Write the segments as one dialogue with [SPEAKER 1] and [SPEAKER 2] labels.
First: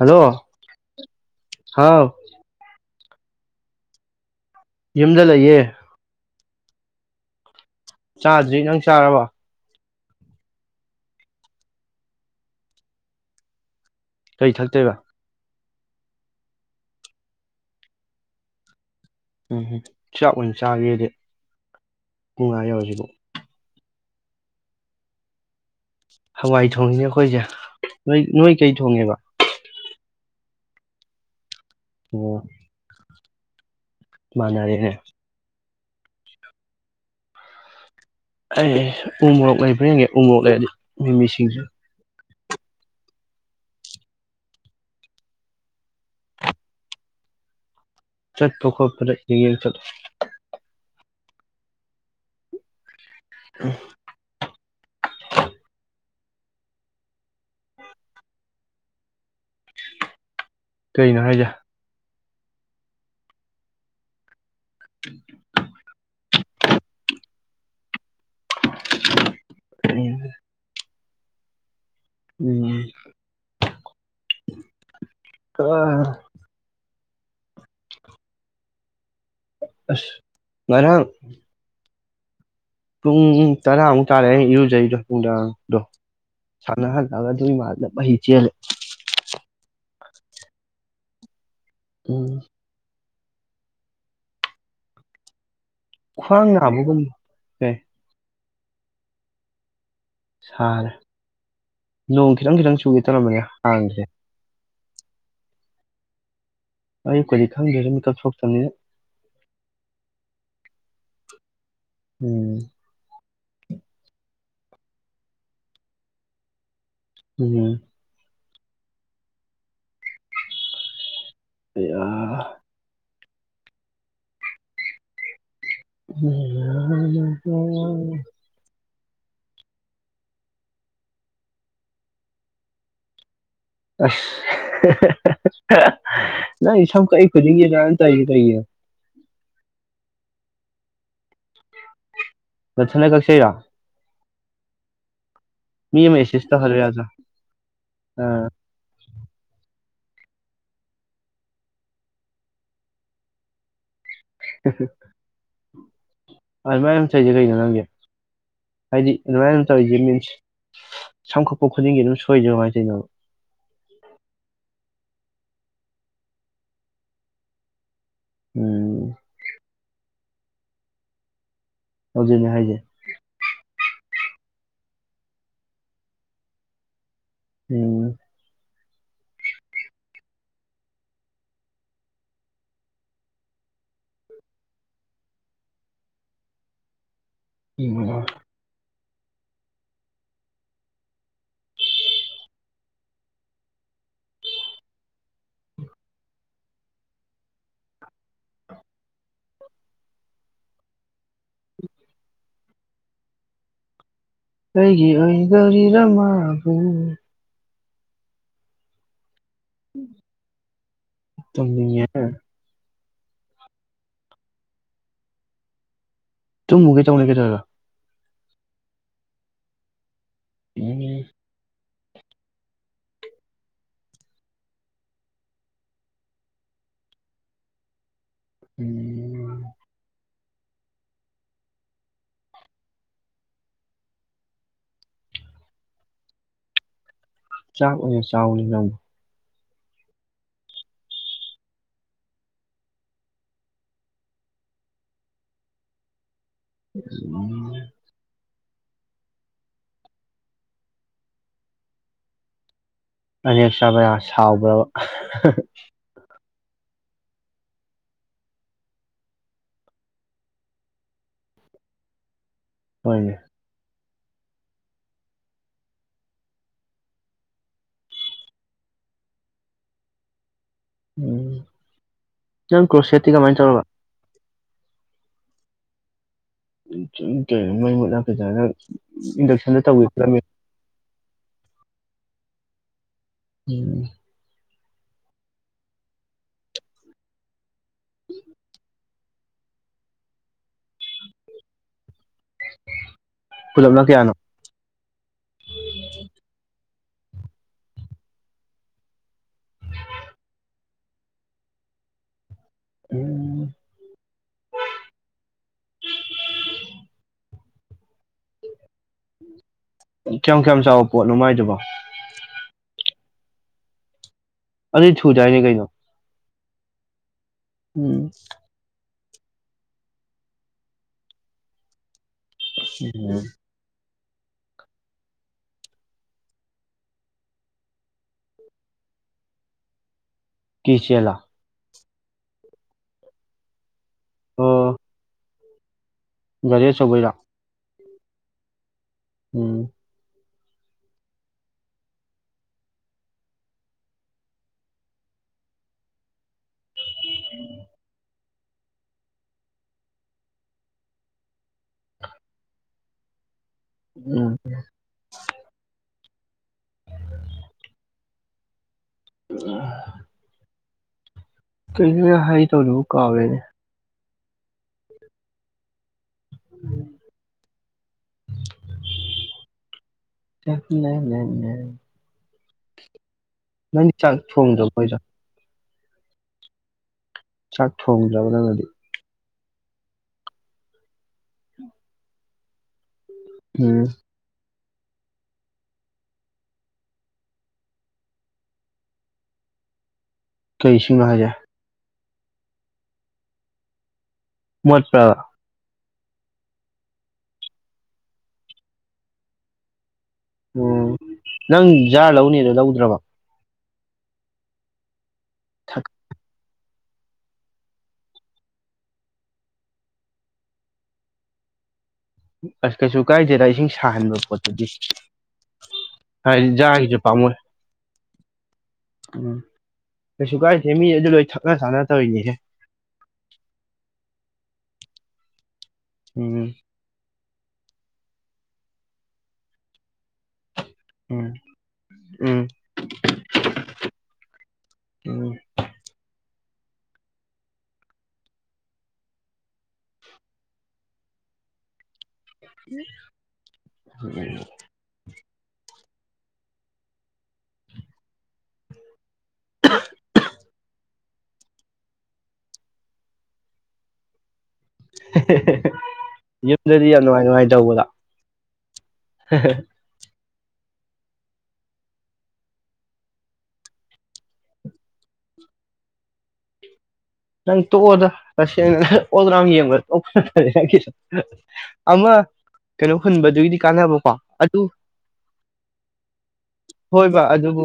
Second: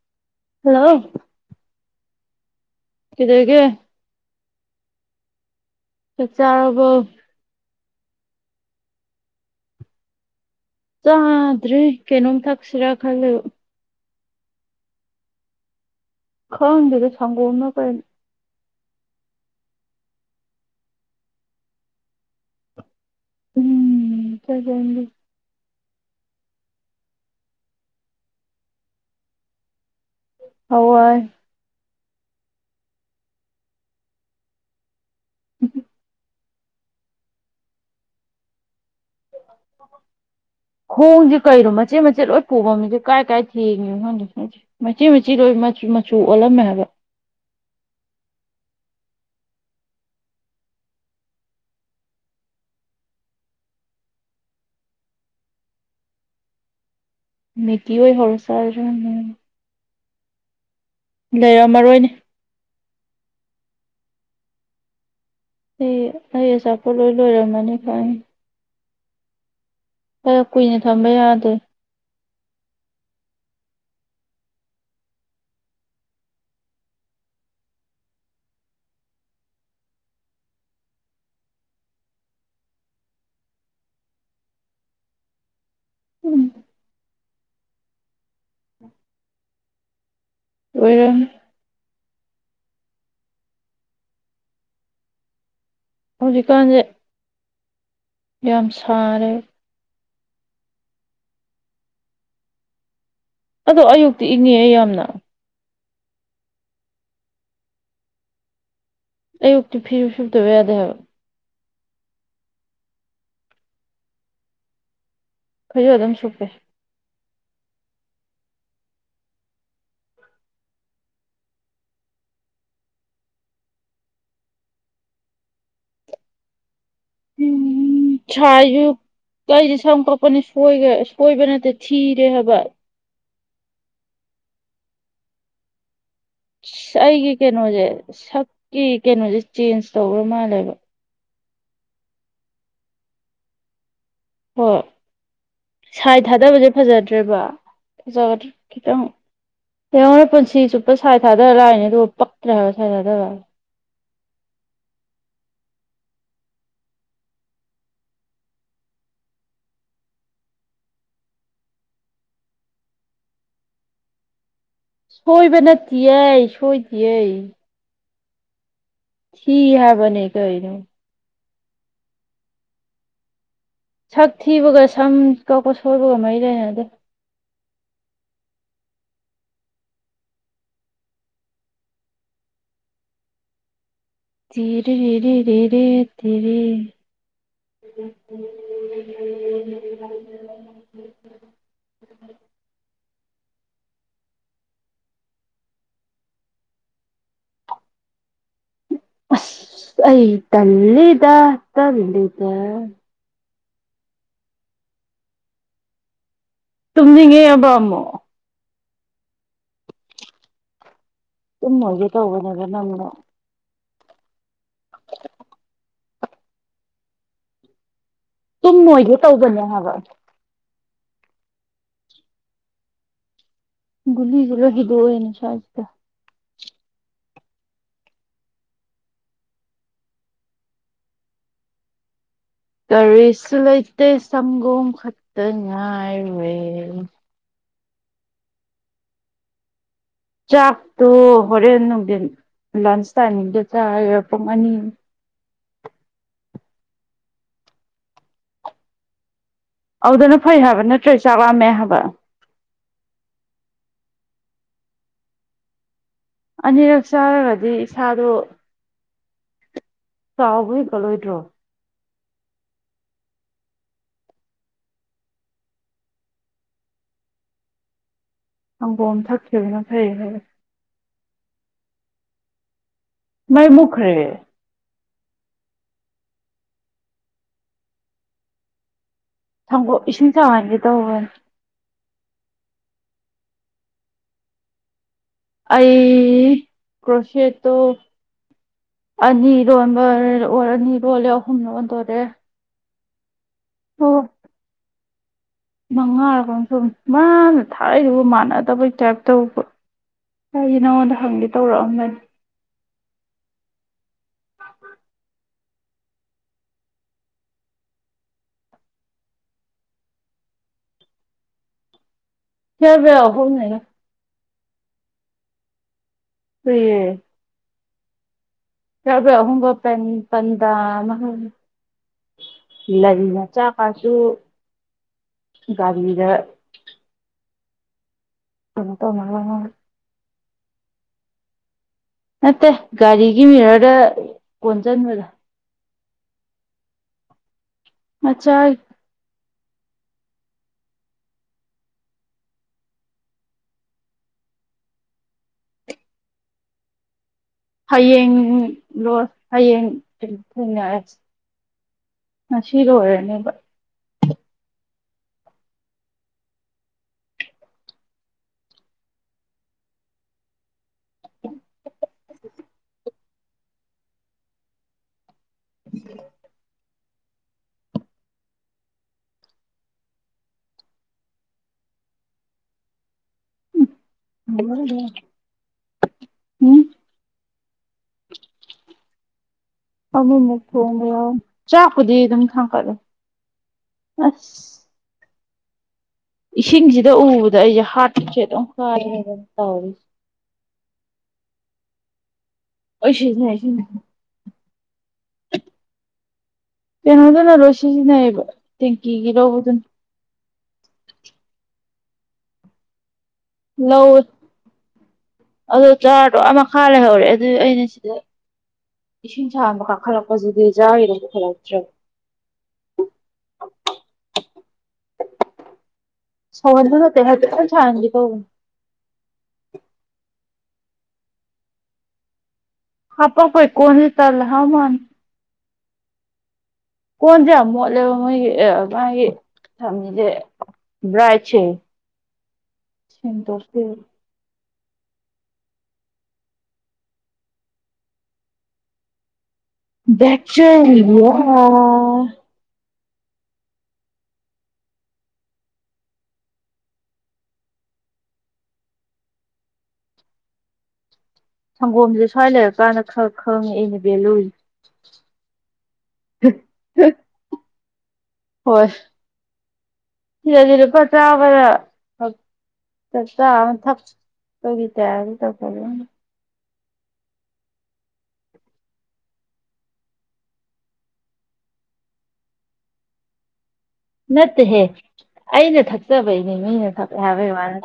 [SPEAKER 1] Hello
[SPEAKER 2] hello
[SPEAKER 1] ꯍꯥꯎ
[SPEAKER 2] ꯀꯗꯒ
[SPEAKER 1] ꯌꯨꯝꯗ ꯂꯩꯌꯦ
[SPEAKER 2] ꯍ ꯆꯔꯔꯕ
[SPEAKER 1] ꯆꯥꯗ꯭ꯔꯤ ꯅꯪ ꯆꯥꯔꯕ
[SPEAKER 2] ꯆꯥꯗ꯭ꯔꯔꯤ ꯀꯩꯅꯣꯝ ꯊꯛꯁꯤꯔꯥ ꯈꯜꯂꯦ
[SPEAKER 1] ꯀꯩ ꯊꯛꯇꯣꯏꯦꯕ
[SPEAKER 2] ꯈꯪꯗꯗ ꯁꯪꯒꯅ ꯀꯅꯤ
[SPEAKER 1] ꯎꯝꯝ ꯆꯥꯛ ꯑꯣꯏꯅ ꯆꯥꯒꯦꯗꯤ ꯄꯨꯡ ꯉꯥ ꯌꯧꯔꯁꯤꯕꯨ
[SPEAKER 2] ꯎꯝ ꯀ ꯀ
[SPEAKER 1] ꯍꯋꯥꯏ ꯊꯣꯡꯉꯅꯦ ꯑꯩꯈꯣꯏꯁꯦ ꯅꯣꯏ ꯅꯣꯏ ꯀꯩ ꯊꯣꯡꯉꯦꯕ
[SPEAKER 2] ꯍꯋꯥꯏ
[SPEAKER 1] ꯑꯣ ꯃꯥꯅꯔꯦꯅꯦ ꯑꯩ ꯎ ꯃꯣꯔꯣꯛ ꯂꯩꯕ꯭ꯔꯦꯟꯒꯦ ꯎ ꯃꯣꯔꯣꯛ ꯂꯩ ꯑꯗꯨ ꯃꯤꯃꯤꯁꯤꯡꯁꯨ
[SPEAKER 2] ꯄꯨꯐꯝꯝ ꯃꯤꯁꯦ ꯀꯥꯏ ꯀꯥꯏ ꯊꯦꯡꯉꯤꯣ ꯈꯪꯗꯦꯁꯦ ꯃꯆꯤ ꯃꯆꯤ ꯂꯣꯏꯆ ꯃꯆꯨ ꯑꯣꯜꯂꯝꯃꯦ ꯍꯥꯏꯕ [inaudible]
[SPEAKER 1] ꯆꯠ ꯄꯣꯈꯣꯞ ꯌꯦ ꯆꯂ ꯎꯝ
[SPEAKER 2] ꯃꯒꯤ ꯑꯣꯏ ꯍꯧꯔ ꯁꯥ
[SPEAKER 1] ꯀꯩꯅꯣ ꯍꯥꯏꯁꯦ
[SPEAKER 2] ꯂꯩꯔꯝ ꯃꯔꯣꯏꯅꯦ
[SPEAKER 1] ꯊꯦꯡꯨ
[SPEAKER 2] ꯑꯩ ꯑꯩ ꯑꯆꯥꯄꯣꯠ ꯂꯣꯏ ꯂꯣꯏꯔꯝꯃꯅꯤ ꯈꯪꯉ
[SPEAKER 1] [inaudible]
[SPEAKER 2] ꯍ ꯀꯨꯏꯅ ꯊꯝꯕ ꯌꯥꯗꯦ
[SPEAKER 1] ꯎꯝ ꯑ ꯑ ꯉꯅꯪ ꯄꯨꯡ ꯇꯔꯥꯃꯨꯛ ꯇꯥꯔꯦ ꯏꯔꯨꯖꯩꯗꯣ ꯄꯨꯡ ꯇꯔꯥꯗꯣ
[SPEAKER 2] ꯎꯝ
[SPEAKER 1] ꯁꯥꯟꯅꯍꯜꯂꯛꯑꯒ ꯑꯗꯨ ꯏ ꯃꯥꯂ ꯃꯍꯤ ꯆꯦꯜꯂꯦ
[SPEAKER 2] ꯑꯣꯏꯔ
[SPEAKER 1] ꯎꯝ ꯈ꯭ꯋꯥꯡ
[SPEAKER 2] ꯍꯧꯖꯤꯛꯀꯥꯟꯁꯦ
[SPEAKER 1] ꯅꯕꯒꯨꯝ ꯑꯦ
[SPEAKER 2] ꯌꯥꯝ ꯁꯥꯔꯦ
[SPEAKER 1] ꯁꯥꯔꯦ ꯂꯣꯡ ꯈꯤꯇꯪ ꯈꯤꯇꯪ ꯆꯨꯏ
[SPEAKER 2] ꯑꯗꯣ ꯑꯌꯨꯛꯇꯤ ꯏꯪꯉꯤ ꯌꯥꯝꯅ
[SPEAKER 1] ꯑꯌꯨꯛꯨꯗꯤ ꯈꯪꯗ꯭ꯔꯦꯁꯨ ꯃꯤꯀꯞ ꯊꯣꯛꯣꯛꯇꯅꯤꯅ
[SPEAKER 2] ꯑꯩ ꯎꯛꯇ ꯐꯤꯔ ꯎ ꯁꯕꯗ ꯦ ꯌꯥꯗꯦ
[SPEAKER 1] ꯎꯝ
[SPEAKER 2] ꯑꯩꯣꯏꯁꯨ ꯑꯗꯨꯝ ꯁꯨꯞꯄꯦ
[SPEAKER 1] ꯎꯝ ꯑꯦ ꯍ
[SPEAKER 2] ꯑꯩꯁꯦ ꯁꯝ ꯀꯛꯄꯅꯦꯣꯏ ꯁꯣꯏꯕ ꯅꯠꯇꯦ ꯊꯤꯔꯦ ꯍꯥꯏꯕ
[SPEAKER 1] ꯑ
[SPEAKER 2] ꯑꯩꯒꯤ ꯀꯩꯅꯣꯁꯦ
[SPEAKER 1] ꯇꯧꯔꯤꯁꯦ ꯀꯩꯒꯤꯅꯣ
[SPEAKER 2] ꯁꯛꯀꯤ ꯀꯩꯅꯣꯁꯦ ꯆꯦꯟꯖ ꯇꯧꯧꯕ꯭ꯔ ꯃꯥꯜꯂꯦꯕ
[SPEAKER 1] ꯂꯁꯅ ꯀꯁꯩꯔ
[SPEAKER 2] ꯍꯣꯏ ꯁꯥꯏ
[SPEAKER 1] ꯑꯦꯁꯤꯁ
[SPEAKER 2] ꯊꯥꯗꯕꯁꯦ
[SPEAKER 1] ꯇꯧꯍꯜꯂꯨ ꯌꯥꯗ꯭ꯔꯣ
[SPEAKER 2] ꯐꯖꯗ꯭ꯔꯦꯕ ꯐꯖ꯭ꯔ
[SPEAKER 1] ꯑꯥ
[SPEAKER 2] ꯈꯤꯇꯪ ꯍꯡꯉ ꯍꯣꯏ ꯄꯨꯟꯁꯤ ꯆꯨꯞꯄ ꯁꯥꯏꯠ ꯊꯥꯗꯔ ꯂꯥꯛꯑꯅꯦ ꯑꯗꯨꯒ ꯄꯛꯇ꯭ꯔꯦ ꯍꯥꯏꯔ ꯁꯥꯏꯠ ꯊꯥꯗꯔꯛꯑꯒꯦ
[SPEAKER 1] [inaudible] ꯑꯗꯨꯃꯥꯏꯅ ꯑꯃ ꯇꯧꯔꯤꯁꯦ ꯀꯩꯅꯣ ꯅꯪꯒꯤ ꯍꯥꯏꯗꯤ ꯑꯗꯨꯃꯥꯏꯅ ꯑꯃ ꯇꯧꯔꯤꯁꯦ ꯃꯤꯟꯁ ꯁꯝꯈꯠꯄ ꯈꯨꯗꯤꯡꯒꯤ ꯑꯗꯨꯝ ꯁꯣꯏꯗ꯭ꯔꯣꯃꯅ ꯇꯣꯏꯅꯣ
[SPEAKER 2] ꯁꯣꯏꯕ ꯅꯠꯇ ꯁꯣꯏꯗꯤꯩ
[SPEAKER 1] ꯎꯝ
[SPEAKER 2] ꯁꯤ ꯍꯥꯏꯕꯅꯤ ꯀꯅ
[SPEAKER 1] ꯍꯧꯖꯤꯅꯦ ꯍꯥꯏꯁꯦ
[SPEAKER 2] ꯁꯛ ꯊꯤꯕꯒ ꯁꯝ ꯀꯛꯄ ꯁꯣꯏꯕꯒ ꯃꯔꯤ ꯂꯩꯅꯗꯦ
[SPEAKER 1] ꯎꯝ
[SPEAKER 2] ꯇꯔꯤꯔꯦ ꯇꯔꯦ [inaudible] ꯑꯁ ꯑꯩ ꯇꯂ ꯏꯗ ꯇꯂꯗ
[SPEAKER 1] ꯀꯩꯒꯤ ꯑꯣꯏꯗꯧꯔꯤꯔꯃ
[SPEAKER 2] ꯇꯨꯝꯅꯤꯡꯉꯦ ꯑꯕꯃꯣ
[SPEAKER 1] ꯎꯝ
[SPEAKER 2] ꯇꯨꯝꯃꯒꯦ ꯇꯧꯕꯅꯦꯕ ꯅꯪꯅ [unintelligible]
[SPEAKER 1] ꯇꯨꯝꯃꯨ ꯀꯩ ꯇꯧꯅ ꯀꯩꯗꯧꯔꯒ
[SPEAKER 2] ꯇꯨꯝꯃꯣꯏꯒꯦ ꯇꯧꯕꯅꯦ ꯍꯥꯏꯕ
[SPEAKER 1] ꯎꯝ
[SPEAKER 2] ꯨꯂꯤꯒꯂꯣ ꯍꯗꯅꯦ ꯁꯥꯥꯁꯤꯗ
[SPEAKER 1] ꯎꯝ
[SPEAKER 2] ꯀꯔꯤꯁꯨ ꯂꯩꯇꯩ ꯁꯪꯒꯣꯝ ꯈꯛꯇ ꯉꯥꯏꯋꯦ
[SPEAKER 1] ꯆꯥꯎ ꯆꯅꯤ
[SPEAKER 2] ꯆꯥꯛꯇꯨ ꯍꯣꯔꯦꯟ ꯅꯨꯡꯊꯤꯟ ꯂꯥꯟꯁꯇꯅꯤꯒ ꯆꯄ ꯃꯅꯤ
[SPEAKER 1] ꯎ
[SPEAKER 2] ꯑꯗꯨꯗꯅ ꯐꯩ ꯍꯥꯏꯕ ꯅꯠꯇ꯭ꯔꯦ ꯆꯥꯛ ꯂꯝꯃꯦ ꯍꯥꯏꯕ
[SPEAKER 1] ꯑꯅꯦꯛ ꯆꯥꯕ ꯌꯥꯝ ꯁꯥꯎꯕ꯭ꯔꯕ
[SPEAKER 2] ꯑꯅꯤꯔꯛ ꯆꯥꯔꯒꯗꯤ ꯏꯁꯥꯗꯣ ꯆꯥꯎꯕ ꯀꯂꯣꯏꯗ꯭ꯔꯣ
[SPEAKER 1] ꯍꯣꯏꯅꯦ
[SPEAKER 2] ꯍꯪꯒꯣꯝ ꯊꯛꯈꯤꯕꯅ ꯐꯩꯌꯦ ꯍꯥꯏꯔꯦ
[SPEAKER 1] ꯎꯝ ꯅꯪ ꯀ꯭ꯔꯣꯁꯦꯠꯇꯤ ꯀꯃꯥꯏꯅ
[SPEAKER 2] ꯃꯩ
[SPEAKER 1] ꯇꯧꯔꯕ
[SPEAKER 2] ꯃꯨꯠꯈ꯭ꯔꯦ
[SPEAKER 1] ꯀ ꯃꯦ ꯏꯟꯗꯛꯁꯟꯗ
[SPEAKER 2] ꯁꯪꯒꯣꯝ
[SPEAKER 1] ꯇꯧꯋꯤ
[SPEAKER 2] ꯏꯁꯤꯡ
[SPEAKER 1] ꯄꯨꯂꯂꯝꯃꯤ
[SPEAKER 2] ꯁꯧꯍꯟꯒꯦ ꯇꯧꯕꯅꯤ
[SPEAKER 1] ꯎꯝ
[SPEAKER 2] ꯑꯩ ꯀ꯭ꯔꯣꯁꯦꯠꯇꯣ
[SPEAKER 1] ꯎꯝ
[SPEAKER 2] ꯑꯅꯤ ꯂꯣꯟꯕ ꯑꯣ ꯑꯅꯤ ꯂꯣꯜꯂꯦ ꯑꯍꯨꯝ ꯂꯣꯟꯗꯣꯔꯦ
[SPEAKER 1] ꯀꯨꯂꯞ ꯅ ꯀꯌꯥꯅꯣ
[SPEAKER 2] ꯃꯉꯥꯔꯒ ꯁꯨꯝ ꯃꯥꯅ ꯊꯥꯔꯛꯏꯗꯨꯕꯨ ꯃꯥꯟꯅꯗꯕꯩ ꯇꯥꯏꯞ ꯇꯧꯕ ꯑꯩꯒꯤ ꯅꯉꯣꯟꯗ ꯍꯪꯗꯦ ꯇꯧꯔꯛꯑꯃꯅꯤ
[SPEAKER 1] ꯎꯝ ꯀꯌꯥꯝ ꯀꯌꯥꯝ ꯆꯥꯎꯕ ꯄꯣꯠꯅꯣꯃꯥꯏꯗꯨꯕꯣ
[SPEAKER 2] ꯐꯔꯕꯍꯅꯦ
[SPEAKER 1] ꯑꯗꯨ ꯊꯨ ꯆꯥꯏꯅꯤ ꯀꯩꯅꯣ
[SPEAKER 2] ꯍ
[SPEAKER 1] ꯎꯝ
[SPEAKER 2] ꯌꯥꯍꯕ ꯄꯦꯟꯄꯟꯗ ꯏ
[SPEAKER 1] ꯎꯝ
[SPEAKER 2] ꯆꯥ ꯀꯥꯁꯨ ꯥꯟꯙꯤꯗ ꯑꯇ ꯃꯅꯒ
[SPEAKER 1] ꯀꯆꯦꯂ
[SPEAKER 2] ꯅꯠꯇꯦ ꯒꯥꯔꯤꯒꯤ ꯃꯤꯔꯔꯗ ꯀꯣꯟꯁꯤꯟꯕꯗ
[SPEAKER 1] ꯔꯤꯦ ꯁꯕꯣꯏꯔ
[SPEAKER 2] ꯑꯆꯥ
[SPEAKER 1] ꯎꯝ
[SPEAKER 2] ꯂꯣ ꯍꯌꯦꯡ ꯊꯦꯡꯅꯔꯁꯤ ꯉꯁꯤ ꯑꯣꯏꯔꯅꯦ
[SPEAKER 1] ꯎꯝ ꯎ ꯀ ꯍꯥꯏ ꯇ ꯂꯨ ꯀꯋ
[SPEAKER 2] ꯎꯝ [unintelligible]
[SPEAKER 1] ꯂꯩ ꯅꯪꯒꯤ ꯆꯥꯛ ꯊꯣꯡꯗ꯭ꯔꯣ ꯑꯩꯣꯏꯗ
[SPEAKER 2] ꯎꯝ
[SPEAKER 1] ꯆꯥꯛ ꯊꯣꯡ꯭ꯔꯕ ꯅꯅꯗꯤ
[SPEAKER 2] ꯑꯃꯃꯨꯛ ꯊꯣꯡꯕ ꯆꯥꯛꯄꯨꯗꯤ ꯑꯗꯨꯝ ꯊꯥꯡꯀꯠꯂꯦ
[SPEAKER 1] ꯎꯝ
[SPEAKER 2] ꯑ ꯏꯁꯤꯡꯁꯤꯗ ꯎꯕꯗ ꯑꯩꯁꯦ ꯍꯥꯔꯠꯆꯦꯠ ꯀꯥꯔ ꯇꯧꯔꯤ
[SPEAKER 1] ꯀꯔꯤꯁꯤꯡꯅꯣ ꯍꯥꯏꯖꯦ
[SPEAKER 2] ꯑꯣꯏ ꯁꯤꯦ ꯅ
[SPEAKER 1] ꯃꯁ ꯄꯕ
[SPEAKER 2] ꯀꯩꯅꯣꯗꯅꯔꯣ ꯁꯤꯖꯤꯟꯅꯩꯌꯦꯕ ꯇꯦꯡꯀꯤꯒꯤ ꯔꯣꯧꯕꯗꯨꯅ
[SPEAKER 1] ꯎꯝ ꯅꯪ ꯖꯥꯔ ꯂꯧꯅꯦꯗꯣ ꯂꯧꯗ꯭ꯔꯕ
[SPEAKER 2] ꯂꯧꯎ ꯑ ꯆꯥꯔꯗꯣ ꯃꯈꯥ ꯂꯩꯍꯧꯔꯦ ꯑꯗꯨ ꯑꯩꯅ ꯁꯤꯗ ꯏꯁꯤꯡ ꯁꯕ ꯀꯥꯈꯠꯂꯛꯄꯁꯤꯗꯤ ꯖꯥ ꯍꯗ ꯄꯨꯈꯠꯂꯛꯇ꯭ꯔꯦ
[SPEAKER 1] ꯑꯁ ꯀꯩꯁꯨ ꯀꯥꯏꯗꯦꯗ ꯏꯁꯤꯡ ꯁꯥꯍꯟꯕ ꯄꯣꯠꯇꯨꯗꯤ ꯍꯥꯏꯗꯤ ꯖꯥꯔꯒꯤꯁꯨ
[SPEAKER 2] ꯁꯣꯁꯨꯇ
[SPEAKER 1] ꯄꯥꯝꯃꯣꯏ
[SPEAKER 2] ꯍꯥꯏ ꯁꯥꯡ ꯇ
[SPEAKER 1] ꯎꯝ ꯀꯩꯁꯨ ꯀꯥꯏꯁꯦ ꯃꯤ ꯑꯗꯨ ꯂꯣꯏ ꯊꯛꯅ ꯆꯥꯅ ꯇꯧꯔꯤꯅꯦꯁꯦ
[SPEAKER 2] ꯍꯥꯄ ꯍꯣꯏ ꯀꯣꯅꯤ ꯆꯜ ꯍꯥ ꯃꯥꯅꯤ
[SPEAKER 1] ꯎꯝ
[SPEAKER 2] ꯐꯣꯟꯁꯦ ꯌꯥꯝ ꯃꯣꯠꯂꯦꯕ ꯃꯣꯏꯒꯤ ꯃꯥꯒꯤ ꯊꯝꯃꯤꯁꯦ
[SPEAKER 1] ꯎꯝ
[SPEAKER 2] ꯭ꯔꯥꯏꯁꯦ
[SPEAKER 1] ꯎꯝ
[SPEAKER 2] ꯁꯤ ꯇ
[SPEAKER 1] ꯎ
[SPEAKER 2] ꯗꯆ
[SPEAKER 1] ꯍ [unintelligible]
[SPEAKER 2] ꯁꯪꯒꯣꯝꯁꯦ ꯁ꯭ꯋꯥꯏ ꯂꯩꯔꯀꯥꯟꯗ ꯈꯔ ꯈꯪꯉꯦ ꯑꯩꯅ ꯚꯦꯂꯨꯏ
[SPEAKER 1] ꯌꯨꯝꯗꯗꯤ ꯌꯥꯝ ꯅꯨꯡꯉꯥꯏ ꯅꯨꯡꯉꯥꯏ ꯇꯧꯕꯗ
[SPEAKER 2] ꯍꯣꯏ ꯊꯤꯔ ꯊꯔ ꯄ ꯆꯥꯕ ꯊ ꯊꯛ ꯇꯒꯤ ꯇꯔ ꯇ
[SPEAKER 1] ꯅꯪ ꯇꯣꯛꯑꯣꯗ ꯇꯁꯦꯡꯅ ꯑꯣꯜ ꯔꯥꯎ ꯌꯦꯡꯕꯗ ꯇꯄ ꯑꯃ ꯀꯩꯅꯣ ꯍꯟꯕꯗꯨꯗꯤ
[SPEAKER 2] ꯅꯠꯇꯦꯍꯦ ꯑꯩꯅ ꯊꯛꯆꯕꯩꯅꯦ ꯃꯤꯅ ꯊꯛꯄꯦ
[SPEAKER 1] ꯍꯣꯏꯕ
[SPEAKER 2] ꯍꯥꯏꯕꯩ ꯋꯥꯅ
[SPEAKER 1] ꯑꯗꯨꯕꯨ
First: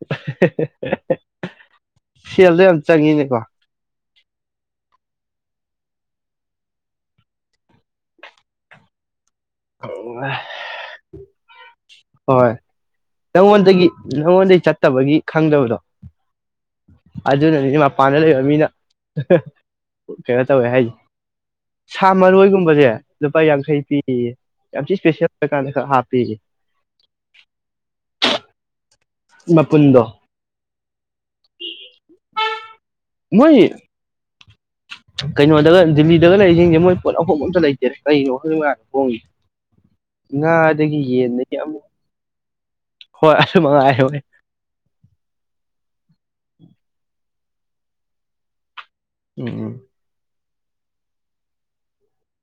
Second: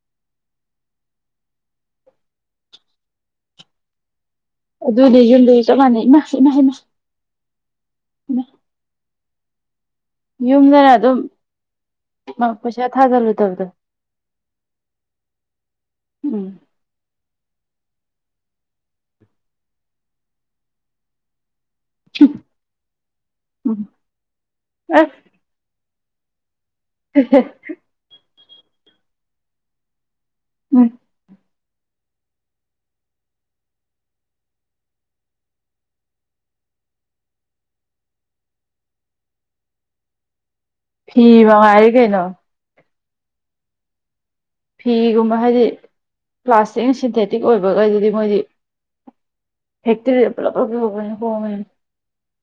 [SPEAKER 1] [unintelligible] ꯁꯦꯜꯗꯣ ꯌꯥꯝ ꯆꯪꯉꯤꯅꯦꯀꯣ
[SPEAKER 2] ꯑꯗꯨꯗꯤ ꯌꯨꯝꯗꯨꯁꯨ ꯆꯞ ꯃꯥꯟꯅꯩ ꯏꯃꯥ ꯏꯃꯥ ꯏꯃꯥ ꯎꯝ ꯑꯗꯨꯝ
[SPEAKER 1] ꯍꯣꯏ
[SPEAKER 2] ꯄꯩꯁꯥ ꯊꯥꯖꯜꯂꯨꯗꯕꯗꯣ
[SPEAKER 1] ꯅꯪꯉꯣꯟꯗꯒꯤ ꯅꯪꯉꯣꯟꯗꯒꯤ ꯆꯠꯇꯕꯒꯤ ꯈꯪꯗꯕꯗꯣ
[SPEAKER 2] ꯎꯝ
[SPEAKER 1] ꯑꯗꯨꯅꯅꯤꯅꯦ ꯃꯄꯥꯟꯗ ꯂꯩꯕ ꯃꯤꯅ ꯀꯩꯅꯣ ꯇꯧꯋꯦ ꯍꯥꯏꯁ ꯁꯥ ꯃꯔꯣꯏꯒꯨꯝꯕꯁꯦ ꯂꯨꯄꯥ
[SPEAKER 2] ꯎꯝ
[SPEAKER 1] ꯌꯥꯡꯈꯩ ꯄꯤꯌꯦ ꯌꯥꯝ ꯏꯁꯄꯦꯁꯦꯜ ꯑꯣꯏꯔꯀꯥꯟꯗ ꯍꯥꯄꯤꯤꯒ
[SPEAKER 2] [unintelligible]
[SPEAKER 1] ꯃ ꯄꯨꯨꯟꯗ
[SPEAKER 2] ꯎꯝ
[SPEAKER 1] ꯎ ꯃꯣꯏ
[SPEAKER 2] [unintelligible]
[SPEAKER 1] ꯀꯩꯅꯣꯗꯒ ꯗꯤꯜꯂꯤꯗꯒ ꯂꯩꯔꯤꯁꯤꯡꯁꯦ ꯃꯣꯏ ꯄꯣꯠ ꯑꯐꯥꯎꯕ ꯑꯝꯇ ꯂꯩꯇꯦꯔ ꯀꯔꯤꯅꯣ ꯈꯪꯗꯣꯡꯦ ꯉꯥ
[SPEAKER 2] ꯐꯤ ꯃꯉꯥꯏꯔꯤꯦ ꯀꯩꯅꯣ
[SPEAKER 1] ꯍꯣꯏ ꯑꯗꯨ ꯃꯉꯥꯏ ꯍꯣꯏ
[SPEAKER 2] ꯐꯤꯒꯨꯝꯕ ꯍꯥꯏꯗꯤ ꯄ꯭ꯂꯥꯁꯇꯤꯛ ꯑꯦ ꯁꯤꯟꯊꯦꯇꯤꯛ ꯑꯣꯏꯕꯈꯩꯗꯗꯤ ꯃꯣꯏꯗꯤ
[SPEAKER 1] ꯎꯝ ꯎꯝ
[SPEAKER 2] ꯐꯦꯛꯇꯔꯤꯗ ꯄꯨꯂꯞ ꯄꯨꯂꯞ ꯂꯧꯕꯅꯦ ꯍꯣꯡꯉꯦꯅ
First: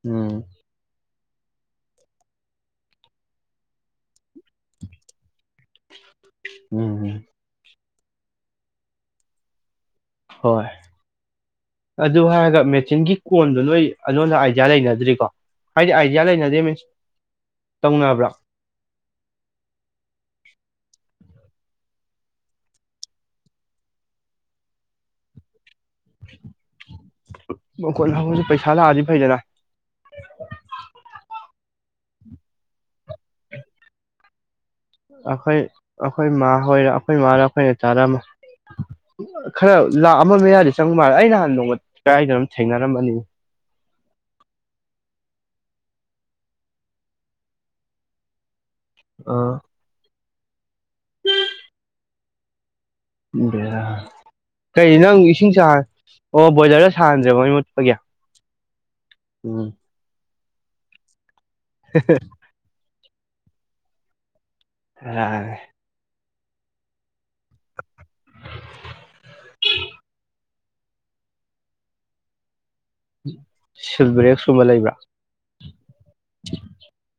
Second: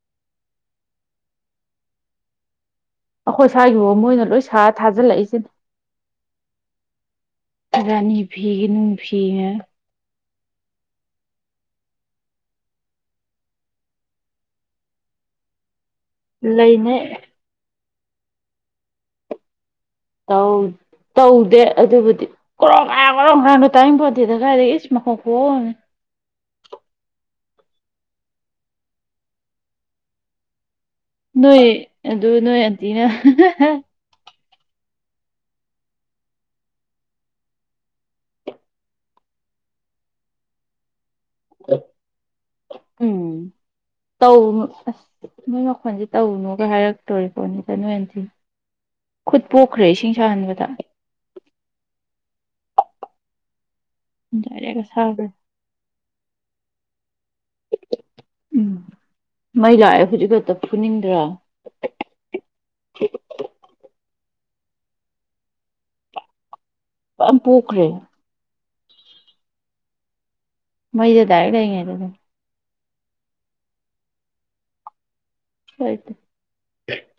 [SPEAKER 1] ꯎꯝ
[SPEAKER 2] ꯑꯈꯣꯏ ꯏꯁ꯭ꯋꯥꯏꯒꯤ ꯐꯥꯎ ꯃꯣꯏꯅ ꯂꯣꯏ ꯁꯥꯔ ꯊꯥꯖꯤꯜ ꯂꯛꯏꯁꯤꯅꯤ
[SPEAKER 1] ꯎꯝ ꯎꯝ
[SPEAKER 2] ꯔꯥꯅꯤ ꯐꯤꯒꯏ ꯅꯨꯡ ꯐꯤꯉ
[SPEAKER 1] ꯍꯣꯏ ꯑꯗꯨ ꯍꯥꯏꯔꯒ ꯃꯦꯆꯤꯟꯒꯤ ꯀꯣꯟꯗꯨꯣ ꯅꯣꯏ ꯑꯩꯉꯣꯟꯗ ꯑꯥꯏꯗꯤꯌꯥ ꯂꯩꯅꯗ꯭ꯔꯤꯀꯣ ꯍꯥꯏꯗꯤ ꯑꯥꯏꯗꯤꯌꯥ ꯂꯩꯅꯗꯦ ꯃꯤꯟꯁ
[SPEAKER 2] ꯂꯩꯅꯩ
[SPEAKER 1] ꯇꯧꯅꯕ꯭ꯔꯥ
[SPEAKER 2] ꯑꯧ ꯇꯧꯗꯦ ꯑꯗꯨꯕꯨꯗꯤ ꯀ꯭ꯔꯣ ꯀ ꯀꯣ ꯀꯅꯣ ꯇꯥꯏꯅꯤꯡ ꯄꯣꯗꯦꯗ ꯀꯥꯏꯗꯒꯤ ꯏꯁ ꯃꯈꯣꯛ ꯈꯨꯍꯦ [inaudible]
[SPEAKER 1] ꯃꯈꯣꯜ ꯍꯧ ꯄꯩꯁꯥ ꯂꯥꯛꯑꯗꯤ ꯐꯩꯗꯅ
[SPEAKER 2] ꯅꯣꯏ ꯑꯗꯨ ꯅꯣꯏ ꯑꯟꯇꯤꯅ
[SPEAKER 1] ꯑꯩꯈꯣꯏ ꯑꯩꯈꯣꯏ ꯏꯃ ꯍꯣꯏꯔ ꯑꯩꯈꯣꯏ ꯃꯥꯥꯔ ꯑꯩꯈꯣꯏꯅ ꯆꯥꯔꯝꯃ ꯈꯔ ꯂꯥꯛ ꯑꯃ ꯃꯌꯥꯗ ꯆꯪꯕ ꯃꯥꯜꯂꯦ ꯑꯩ ꯅꯍꯥꯟ ꯅꯣꯡꯃ ꯀꯔꯥꯏꯗꯅꯣꯝ ꯊꯦꯡꯅꯔꯝꯕꯅꯤꯅꯦ
[SPEAKER 2] ꯎꯝ ꯇꯧꯅꯨ ꯑꯁ ꯅꯣꯏ ꯃꯈꯣꯟꯁꯦ ꯇꯧꯅꯨꯒ ꯍꯥꯏꯔꯛꯇꯣꯔꯤꯀꯣꯅꯤꯗ ꯅꯣꯏꯟꯗꯤ ꯈꯨꯠ
[SPEAKER 1] ꯑꯥ
[SPEAKER 2] ꯄꯣꯛꯈ꯭ꯔꯦ ꯏꯁꯤꯡ ꯁꯥꯍꯟꯕꯗ ꯗꯥꯏꯔꯦꯛ
[SPEAKER 1] ꯀꯩ ꯅꯪ
[SPEAKER 2] ꯑꯁꯥꯕꯗ
[SPEAKER 1] ꯏꯁꯤꯡ ꯑꯣ ꯕꯣꯏꯂꯔꯗ ꯁꯥꯍꯟꯗ꯭ꯔꯦꯕ ꯃꯣꯠꯄ ꯀꯌꯥ
[SPEAKER 2] ꯎꯝ ꯃꯩ ꯂꯥꯛꯑꯦ ꯍꯧꯖꯤꯛ ꯈꯛꯇ ꯐꯨꯅꯤꯡꯗ꯭ꯔꯥ ꯊ
[SPEAKER 1] ꯔꯥ
[SPEAKER 2] ꯌꯥꯝ ꯄꯣꯛꯈ꯭ꯔꯦ ꯃꯩꯗ ꯗꯥꯏꯔꯦꯛ ꯂꯩꯔꯤꯉꯩꯗꯅꯦ
[SPEAKER 1] ꯁꯤꯜꯕ꯭ꯔꯦꯛ ꯁ ꯀꯨꯝꯕ ꯂꯩꯕ꯭ꯔꯥ
[SPEAKER 2] ꯁꯣꯏꯗꯦ꯫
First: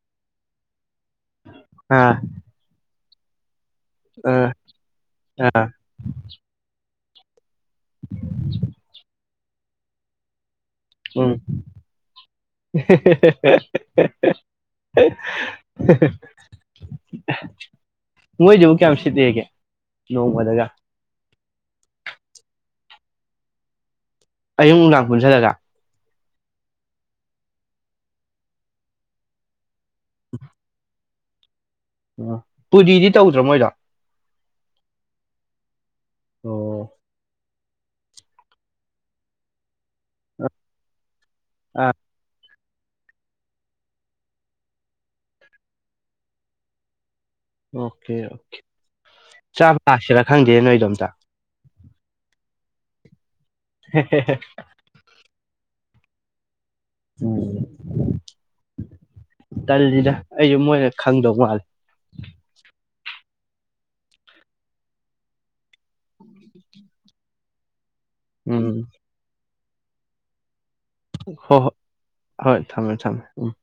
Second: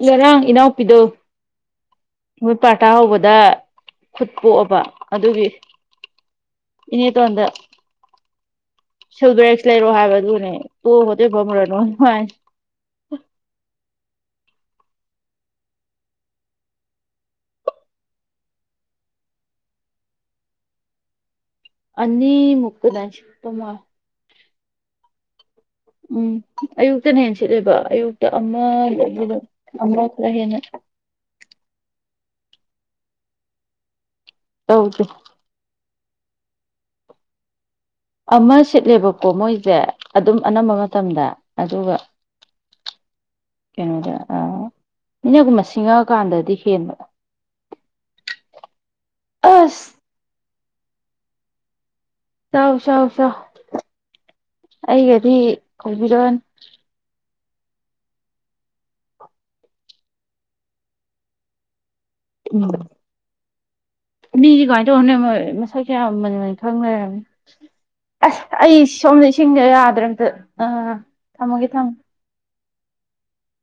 [SPEAKER 2] ꯉꯔꯥꯡ ꯏꯅꯥꯎꯄꯤꯗꯣ
[SPEAKER 1] ꯑꯥ
[SPEAKER 2] ꯃꯣꯏ ꯄꯥꯔꯇꯥ ꯍꯧꯕꯗ ꯈꯨꯠ
[SPEAKER 1] ꯑꯥ
[SPEAKER 2] ꯄꯣꯛꯑꯕ ꯑꯗꯨꯒꯤ
[SPEAKER 1] ꯑꯥ
[SPEAKER 2] ꯏꯅꯦꯇꯣꯟꯗ ꯁꯗ꯭ꯔꯦꯛꯁ ꯂꯩꯔꯣ ꯍꯥꯏꯕꯗꯨꯅꯦ
[SPEAKER 1] ꯎꯝ ꯃꯣꯏꯗꯨꯕꯨ ꯀꯌꯥꯝ ꯁꯤꯠꯂꯦꯒꯦ ꯅꯣꯡꯃꯗꯒ
[SPEAKER 2] ꯑꯅꯤ ꯃꯨꯛꯇꯅꯦ ꯄꯨꯟꯅ
[SPEAKER 1] ꯑꯌꯨꯛ ꯅꯨꯡꯗꯥꯡ ꯄꯨꯟꯁꯤꯜꯂꯒ
[SPEAKER 2] ꯎꯝ ꯑꯌꯨꯛꯇꯅ ꯍꯦꯟꯅ ꯁꯤꯠꯂꯦꯕ ꯑꯌꯨꯛꯇ ꯑꯃ [unintelligible] ꯑꯔꯁꯨ ꯔꯦꯅ
[SPEAKER 1] ꯎꯝ ꯄꯨꯔꯤꯗꯤ ꯇꯧꯗ꯭ꯔꯥ ꯃꯣꯏꯗ
[SPEAKER 2] ꯍꯧꯗ
[SPEAKER 1] ꯑꯣꯝ
[SPEAKER 2] ꯑꯃ ꯁꯤꯠꯂꯦꯕꯀꯣ ꯃꯣꯏꯁꯦ ꯑꯗꯨꯝ ꯑꯅꯝꯕ ꯃꯇꯝꯗ
[SPEAKER 1] ꯑꯥ
[SPEAKER 2] ꯑꯗꯨꯒ ꯀꯩꯅꯣꯗ ꯑ ꯏꯅꯦꯒꯨꯝꯕ ꯁꯤꯡꯉꯛꯀꯥꯟꯗꯗꯤ ꯍꯦꯟꯕ
[SPEAKER 1] ꯑꯣꯀꯦ
[SPEAKER 2] ꯑꯁ
[SPEAKER 1] ꯝꯗ
[SPEAKER 2] ꯆꯥꯎ ꯆꯥꯎ ꯆꯥꯎ ꯑꯩꯒꯗꯤ ꯍꯧꯕꯤꯔꯛꯑꯣꯅ
[SPEAKER 1] ꯎꯝ ꯇꯟꯁꯤꯗ ꯑꯩꯁꯨ ꯃꯣꯏꯅ ꯈꯪꯗꯧ ꯃꯥꯜꯂꯦ
[SPEAKER 2] ꯎꯝ ꯃꯤꯗꯤ ꯀꯃꯥꯏ ꯇꯧꯕꯅꯣ ꯈꯪꯗꯦ ꯃꯣꯏ ꯃꯁꯛꯁꯦ ꯌꯥꯝ ꯃꯨꯟꯅ ꯈꯪꯂꯩꯔꯝꯃꯦ ꯑꯁ
[SPEAKER 1] ꯎꯝ
[SPEAKER 2] ꯑꯩ ꯁꯣꯝꯗ ꯏꯁꯤꯡꯗ ꯌꯥꯗ꯭ꯔꯦ ꯑꯝꯇ ꯑꯥ
[SPEAKER 1] ꯍꯣꯏ
[SPEAKER 2] ꯊꯝꯃꯒꯦ
[SPEAKER 1] ꯍꯣꯏ
[SPEAKER 2] ꯊꯝꯃ
[SPEAKER 1] ꯍꯣꯏ ꯊꯝꯃꯦ ꯊꯝꯃꯦ ꯎꯝ